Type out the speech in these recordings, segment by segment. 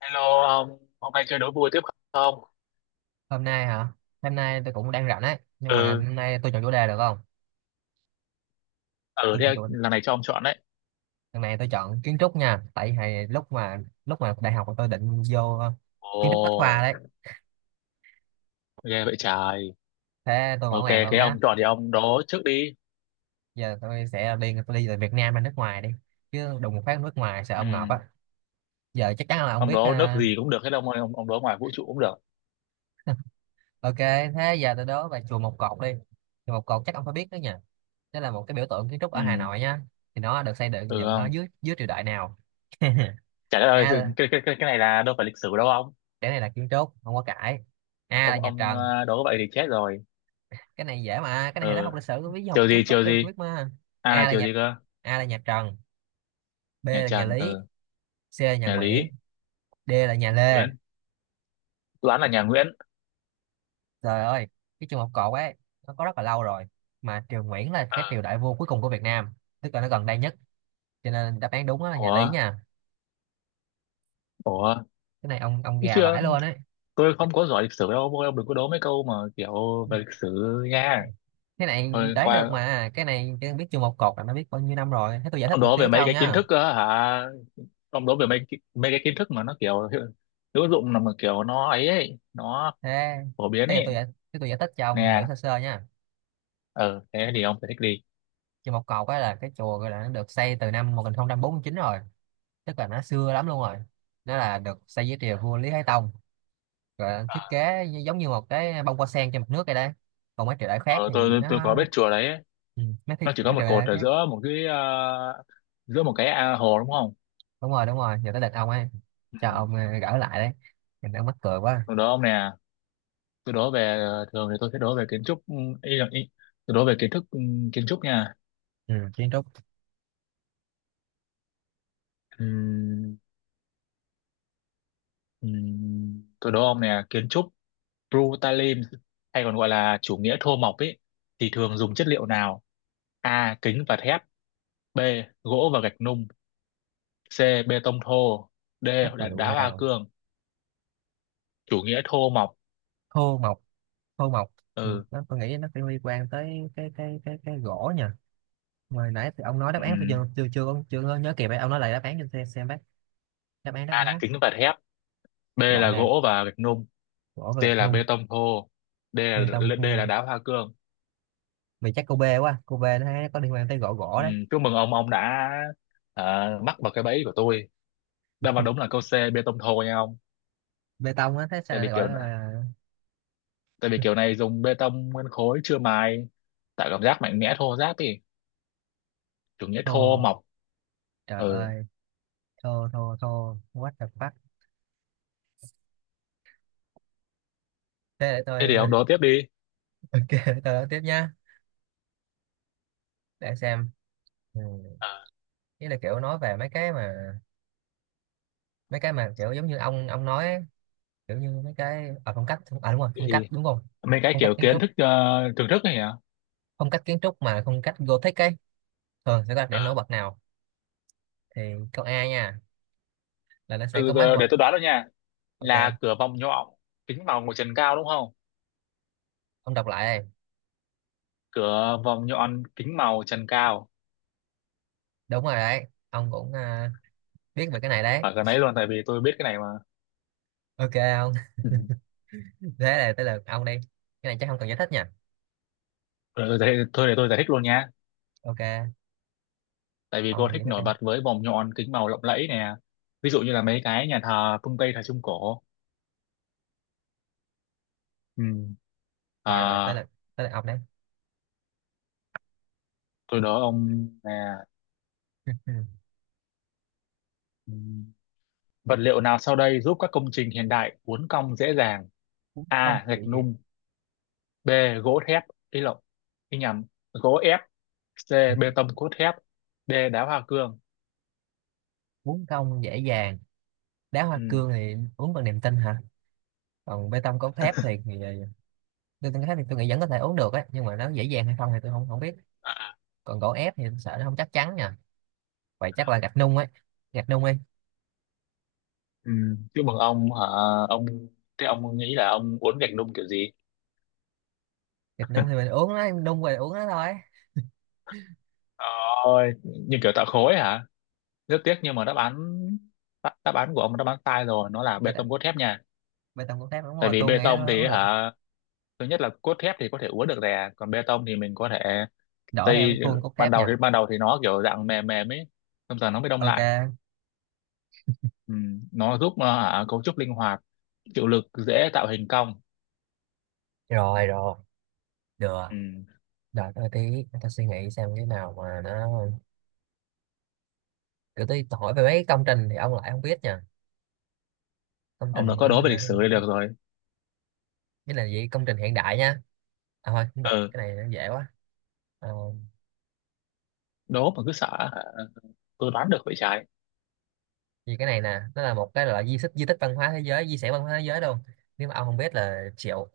Hello ông, hôm nay chơi đố vui tiếp không? Hôm nay hả? Hôm nay tôi cũng đang rảnh ấy, nhưng mà Ừ, hôm nay tôi chọn chủ đề được không? ừ Tôi thế chọn chủ lần này cho ông chọn đấy. Lần này tôi chọn kiến trúc nha, tại vì lúc mà đại học tôi định vô kiến trúc Bách Khoa Ồ, đấy. ghê vậy trời. Thế tôi mở Ok, màn luôn thế nhá. ông chọn thì ông đố trước đi. Giờ tôi đi từ Việt Nam ra nước ngoài đi, chứ đùng một phát nước ngoài sợ ông ngợp Ừ, á. Giờ chắc chắn là ông ông biết đố nước gì cũng được hết ông ơi, ông đố ngoài vũ trụ cũng được. ok. Thế giờ tôi đố về chùa Một Cột đi. Chùa Một Cột chắc ông phải biết đó nha, đó là một cái biểu tượng kiến trúc ở Hà Ừ, Nội nhá. Thì nó được xây dựng ừ dựng ở không? dưới dưới triều đại nào? Chả ơi, cái, A, cái, cái, cái này là đâu phải lịch sử đâu ông. cái này là kiến trúc không có cãi. A là Ông nhà ông Trần. Đố vậy thì chết rồi. Cái này dễ mà, cái này thì nó Ừ, học lịch sử với học chiều gì, kiến trúc chiều đều gì? biết mà. À A là là chiều nhà gì cơ? A là nhà Trần, B Nhà là nhà Trần, Lý, ừ, C là nhà nhà Nguyễn, Lý, D là nhà Lê. Nguyễn. Toán là nhà Nguyễn. Trời ơi, cái trường học cột ấy nó có rất là lâu rồi, mà triều Nguyễn là cái Ờ, triều đại vua cuối cùng của Việt Nam, tức là nó gần đây nhất, cho nên đáp án đúng đó là nhà Lý ủa, nha. ủa, Cái này ông chứ gà chưa? vãi luôn ấy. Tôi không có giỏi lịch sử đâu, ông đừng có đố mấy câu mà kiểu về lịch sử nha. Cái này Thôi đoán được qua. mà, cái này cái biết trường một cột là nó biết bao nhiêu năm rồi. Thế tôi giải Ông thích một đố xíu về cho mấy ông cái kiến nha. thức á hả? Ông đố về mấy cái kiến thức mà nó kiểu hữu hữu dụng, là mà kiểu nó ấy ấy nó Thế phổ biến thế giờ ấy tôi giải Thế tôi giải thích cho ông hiểu nè. sơ sơ nha. Ờ thế thì ông phải thích đi. Chùa Một Cột á là cái chùa, gọi là nó được xây từ năm 1049 rồi, tức là nó xưa lắm luôn rồi. Nó là được xây dưới triều vua Lý Thái Tông, rồi nó thiết kế giống như một cái bông hoa sen trên mặt nước vậy đấy. Còn mấy triều đại khác Ờ, thì tôi nó có biết chùa đấy, nó chỉ có mấy một triều cột đại ở khác. giữa một cái giữa một cái hồ đúng không? Đúng rồi, đúng rồi, giờ tới lượt ông ấy, Ừ. cho ông gỡ lại đấy. Mình đang mắc cười quá. Tôi đố ông nè, tôi đố về thường thì tôi sẽ đố về kiến trúc, ừ, ý là tôi đố về kiến thức, ừ, kiến trúc nha. Ừ, kiến trúc. Ừ. Tôi đố ông nè, kiến trúc Brutalism hay còn gọi là chủ nghĩa thô mộc ấy thì thường dùng chất liệu nào? A. Kính và thép, B. Gỗ và gạch nung, C. Bê tông thô, D. Chất Đá, liệu đá hoa nào? cương. Chủ nghĩa thô mộc. Thô mộc. Thô mộc thì Ừ. nó tôi nghĩ nó phải liên quan tới cái gỗ nhỉ. Hồi nãy thì ông nói đáp án tôi Ừm, chưa có nhớ kịp ấy. Ông nói lại đáp án cho tôi xem bác. Đáp A án là á. kính và thép, B Loại là này, gỗ và gạch nung, gỗ và C gạch là nung, bê tông thô, D là bê tông D là khô. đá hoa cương. Mày chắc cô B quá, cô B, nó thấy có liên quan tới gỗ gỗ đấy. Chúc mừng ông đã mắc vào cái bẫy của tôi. Đáp án đúng là câu C bê tông thô nha ông. Bê tông á, thế sao Tại vì lại gọi kiểu là tại vì kiểu này dùng bê tông nguyên khối chưa mài, tạo cảm giác mạnh mẽ thô ráp đi, chủ nghĩa thô thô. mộc. Trời Ừ ơi, thô thô thô, what the fuck. Thế để thế tôi thì ông đối tiếp đi. ok, để tôi nói tiếp nha. Để xem. Ừ. ờ Ý là kiểu nói về mấy cái mà kiểu giống như ông nói ấy. Kiểu như mấy cái ở phong cách, à đúng rồi, phong thì cách đúng không, mấy cái phong cách kiểu kiến kiến trúc. thức thưởng thức này hả? Phong cách kiến trúc mà phong cách Gothic ấy thường sẽ đặt ờ điểm nổi bật nào? Thì câu A nha, là nó sẽ từ có máy giờ vượt. để tôi đoán rồi nha, là Ok, cửa vòng nhọn, kính màu của trần cao đúng không? ông đọc lại đây. Cửa vòng nhọn, kính màu, trần cao. Đúng rồi đấy, ông cũng biết về cái này đấy. Phải cái đấy luôn tại vì tôi biết cái này mà. Ok ông. Ừ. Thế là tới lượt ông đi, cái này chắc không cần giải thích nha. Thôi để tôi giải thích luôn nha, Ok, tại vì cô ông thích giải thích đi. nổi bật với vòng nhọn, kính màu lộng lẫy nè, ví dụ như là mấy cái nhà thờ phương Tây thời Trung Cổ. Ừ. Rồi rồi, À, tới lượt ông đấy. tôi đố ông là ừm, vật liệu nào sau đây giúp các công trình hiện đại uốn cong dễ dàng? Uống công A. dễ Gạch dàng. nung, B. Gỗ thép ý lộn ý nhầm gỗ ép, C. Bê tông cốt thép, D. Đá hoa cương. Uống công dễ dàng. Đá hoa Ừ. cương thì uống bằng niềm tin hả? Còn bê tông cốt thép thì bê tông cốt thép thì tôi nghĩ vẫn có thể uống được á, nhưng mà nó dễ dàng hay không thì tôi không không biết. À. Còn gỗ ép thì tôi sợ nó không chắc chắn nha. Vậy chắc là gạch nung ấy, gạch nung đi. Ừ. Chúc mừng ông hả ông, thế ông nghĩ là ông uốn gạch nung kiểu gì? Thịt nung thì mình uống nó, em đun rồi uống nó thôi. Ôi, như kiểu tạo khối hả? Rất tiếc nhưng mà đáp án, đáp đáp án của ông là đáp án sai rồi, nó là bê Thịt à? tông cốt thép nha. Bê tông cốt thép đúng Tại rồi, vì tôi bê nghĩ tông nó thì uống được, hả, thứ nhất là cốt thép thì có thể uốn được rè, còn bê tông thì mình có thể đổ theo cái xây, khuôn cốt ban thép đầu thì nha. ban đầu thì nó kiểu dạng mềm mềm ấy, xong rồi nó mới đông lại. Ok, Ừ. Nó giúp hả, cấu trúc linh hoạt, chịu lực, dễ tạo hình cong. rồi rồi, được. Ừ. Đợi tôi tí, để tôi suy nghĩ xem cái nào mà nó. Cứ tí tôi hỏi về mấy công trình thì ông lại không biết nha. Công trình Ông đã thì có cũng đố về là lịch sử đây được rồi. cái là gì công trình hiện đại nha. À thôi cũng được, Ừ, cái này nó dễ quá. Ờ, đố mà cứ sợ hả, tôi đoán được vậy trái. vì cái này nè, nó là một cái loại di tích văn hóa thế giới, di sản văn hóa thế giới luôn, nếu mà ông không biết là chịu.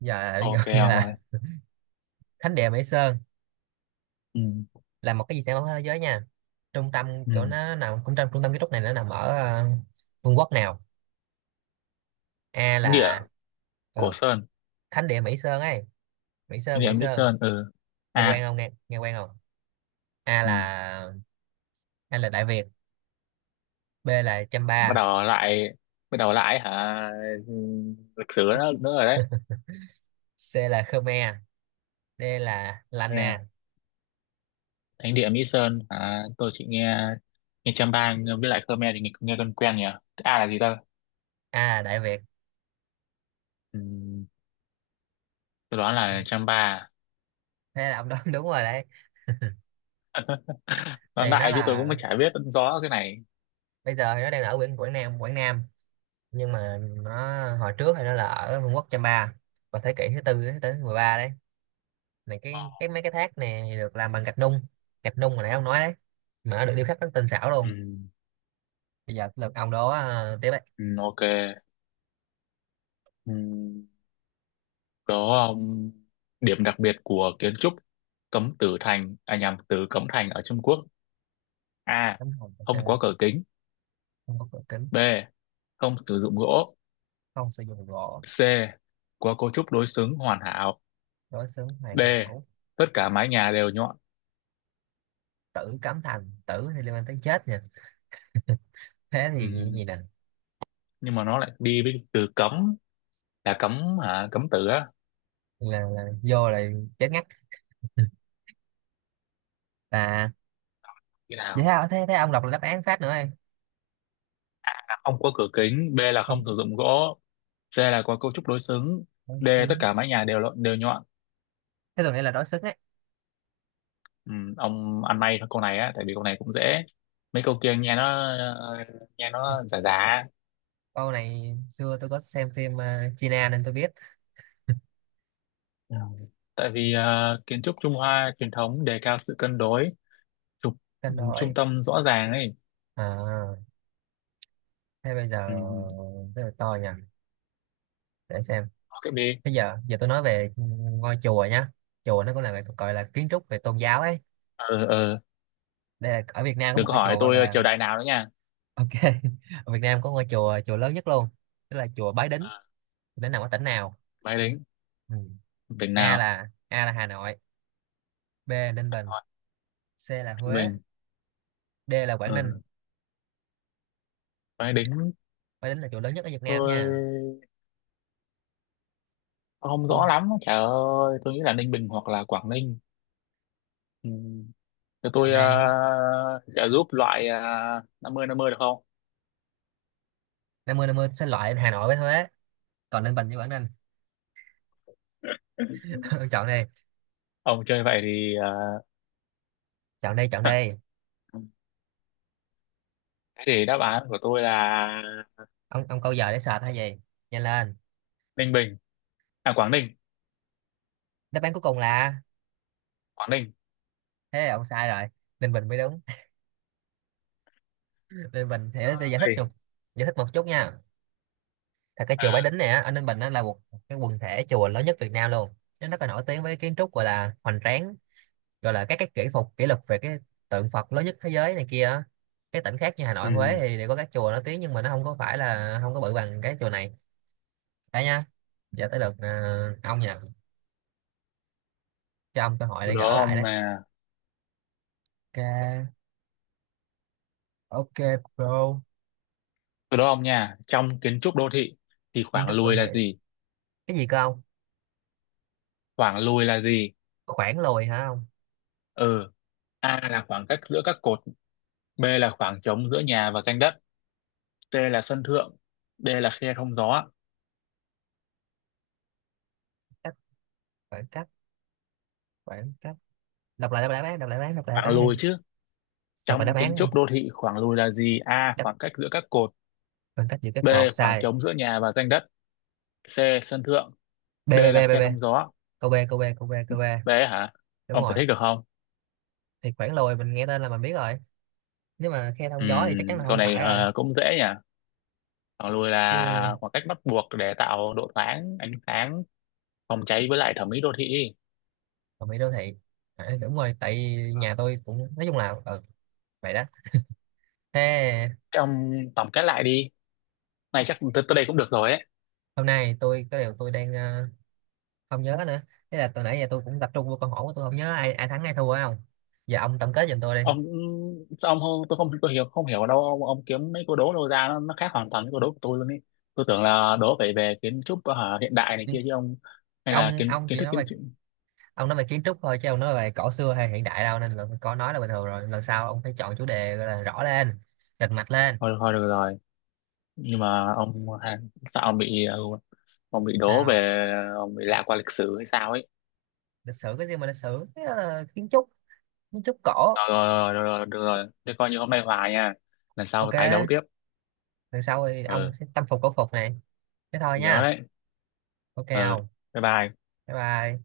Bây giờ Ok như ông ơi. là thánh địa Mỹ Sơn Ừ. là một cái di sản văn hóa thế giới nha. Trung tâm kiểu Ừ. nó nằm cũng trong trung tâm kiến trúc, này nó nằm ở vương quốc nào? A Thánh địa là Cổ ờ, Sơn, thánh địa Mỹ Sơn ấy, Mỹ thánh Sơn địa Mỹ Mỹ Sơn, Sơn. Ừ. nghe quen À. không, nghe nghe quen không? a Ừ. là A là Đại Việt, B là Chăm, Bắt đầu lại, bắt đầu lại hả? Ừ, lịch sử nữa, nữa rồi C là Khmer, D là đấy. Lana. Thánh địa Mỹ Sơn à, tôi chỉ nghe nghe Champa với lại Khmer thì nghe quen quen nhỉ. A là gì ta? A là Đại Việt. Ừm, tôi đoán là Champa à? Thế là ông đoán đúng rồi đấy. Nó Thì nó đại chứ tôi là, cũng chả biết rõ cái này. bây giờ thì nó đang ở Quảng Quảng Nam, Quảng Nam, nhưng mà nó hồi trước thì nó là ở Vương quốc Chăm Pa vào thế kỷ thứ tư thứ tới 13 đấy. Này cái mấy cái thác nè thì được làm bằng gạch nung, gạch nung mà nãy ông nói đấy, mà nó được điêu khắc rất tinh xảo luôn. Ừm, Bây giờ lượt ông đó, tiếp đấy. Ok. Ừm, đó, điểm đặc biệt của kiến trúc Cấm Tử Thành à nhằm từ Cấm Thành ở Trung Quốc. A, Tấm hồng ok. không có cửa kính, Không có cửa kính. B, không sử dụng gỗ, Không sử dụng gỗ. C, có cấu trúc đối xứng hoàn hảo, Đối xứng D, hoàn hảo. tất cả mái nhà đều nhọn. Tử Cấm Thành, tử thì liên quan tới chết nha, thế thì gì, gì nè? Nhưng mà nó lại đi với từ cấm, là cấm hả, cấm tự á. Là chết ngắt là. Như Vậy nào? thế, thế thế ông đọc là đáp án phát nữa em. A, không có cửa kính, B là Không. không sử dụng gỗ, C là có cấu trúc đối xứng, Đối D tất xứng. cả mái nhà đều đều nhọn. Thế tôi nghĩ là đối xứng ấy. Ừ, ông ăn may thôi câu này á, tại vì câu này cũng dễ. Mấy câu kia nghe nó ờ, nghe nó giả giả. Câu này xưa tôi có xem phim China nên tôi biết. Ừ. Tại vì kiến trúc Trung Hoa truyền thống đề cao sự cân đối, trục Cân trung đối. tâm rõ ràng ấy. À thế bây giờ Ừ. rất là to nha, để xem. Ok đi. Bây giờ giờ tôi nói về ngôi chùa nhá. Chùa nó cũng là gọi là kiến trúc về tôn giáo ấy. ờ ờ Đây là ở Việt Nam có đừng một có cái hỏi chùa gọi tôi là triều đại nào nữa nha. ok. Ở Việt Nam có ngôi chùa chùa lớn nhất luôn, tức là chùa Bái Đính. Ờ, Nó nằm ở tỉnh nào? máy đính, Ừ. tỉnh nào, A là Hà Nội, B là Ninh Bình, hỏi C là tỉnh Huế, mình. D là Quảng Ninh. Ừ. Máy đính, Bái Đính là chùa lớn nhất ở Việt Nam nha. tôi không Tôi rõ lắm trời ơi, tôi nghĩ là Ninh Bình hoặc là Quảng Ninh. Ừ. Cho tôi chọn này, trợ giúp loại 50-50 được không? 50/50 xin loại Hà Nội với Huế, còn Ninh Bình với Quảng Ninh. Ông chọn đi, Ông chơi vậy thì chọn đi, chọn đi. thế thì đáp án của tôi là Ông câu giờ để sệt hay gì? Nhanh lên. Ninh Bình, à Quảng Ninh, Đáp án cuối cùng là, Quảng Ninh. thế là ông sai rồi. Ninh Bình mới đúng. Ninh Bình thì để Ôi. Giải thích một chút nha. Thật cái chùa Bái À. Đính này á, ở Ninh Bình, nó là một cái quần thể chùa lớn nhất Việt Nam luôn, nó rất là nổi tiếng với kiến trúc gọi là hoành tráng, gọi là các cái kỹ phục kỷ lục về cái tượng Phật lớn nhất thế giới này kia á. Các tỉnh khác như Hà Ừ. Nội, Huế thì đều có các chùa nổi tiếng, nhưng mà nó không có phải là, không có bự bằng cái chùa này đấy nha. Giờ tới lượt à, ông nha, cho ông cơ hội từ để gỡ đó lại ông đấy. là Ok, ok bro. từ đó ông nha, trong kiến trúc đô thị thì Kiến khoảng trúc đô lùi là thị. gì? Cái gì cơ ông? Khoảng lùi là gì? Khoảng lùi hả ông? Ừ. A là khoảng cách giữa các cột, B là khoảng trống giữa nhà và ranh đất, C là sân thượng, D là khe thông gió. cách Khoảng cách, khoảng cách. Đọc lại bán đọc lại Khoảng lùi bán. chứ. Đọc lại Trong đáp án kiến nha. trúc đô thị khoảng lùi là gì? A. Đáp, Khoảng cách giữa các cột, khoảng cách giữa các B. cột Khoảng sai. trống giữa nhà và ranh đất, C. Sân thượng, B D b là b b khe B. thông gió. Câu B B. hả? Đúng Ông giải rồi. thích được không? Thì khoảng lồi mình nghe tên là mình biết rồi, nếu mà khe thông gió thì chắc chắn là Câu không này phải rồi cũng dễ nhỉ. Khoảng lùi chứ. là khoảng cách bắt buộc để tạo độ thoáng, ánh sáng, phòng cháy với lại thẩm mỹ đô thị. Còn bị đô thị, à đúng rồi, tại vì nhà tôi cũng, nói chung là ừ, vậy đó. Thế. Thế ông tổng kết lại đi. Này chắc tới tới đây cũng được rồi ấy. Hôm nay tôi có điều tôi đang không nhớ nữa. Thế là từ nãy giờ tôi cũng tập trung vô câu hỏi của tôi, không nhớ ai ai thắng ai thua phải không? Giờ ông tổng kết giùm tôi đi. Ông, sao ông không, tôi không, tôi hiểu không hiểu ở đâu ông kiếm mấy câu đố đâu ra, nó khác hoàn toàn với câu đố của tôi luôn ý. Tôi tưởng là đố phải về kiến trúc hả, hiện đại này kia chứ ông, hay là kiến Ông kiến chỉ thức nói kiến về, trúc. ông nói về kiến trúc thôi chứ ông nói về cổ xưa hay hiện đại đâu, nên là có nói là bình thường rồi, lần sau ông phải chọn chủ đề gọi là rõ lên, rành mạch lên. Thôi thôi được rồi, nhưng mà ông hả, sao ông bị ông bị đố Sao? về, ông bị lạc qua lịch sử hay sao ấy. Lịch sử cái gì mà lịch sử? Thế là kiến trúc cổ. Rồi rồi rồi, rồi, được rồi, thế coi như hôm nay hòa nha, lần sau tái đấu Ok, tiếp. lần sau thì ông Ừ. sẽ tâm phục khẩu phục này. Thế thôi Nhớ nha. đấy. Ok Ừ. không? Bye bye. Bye bye.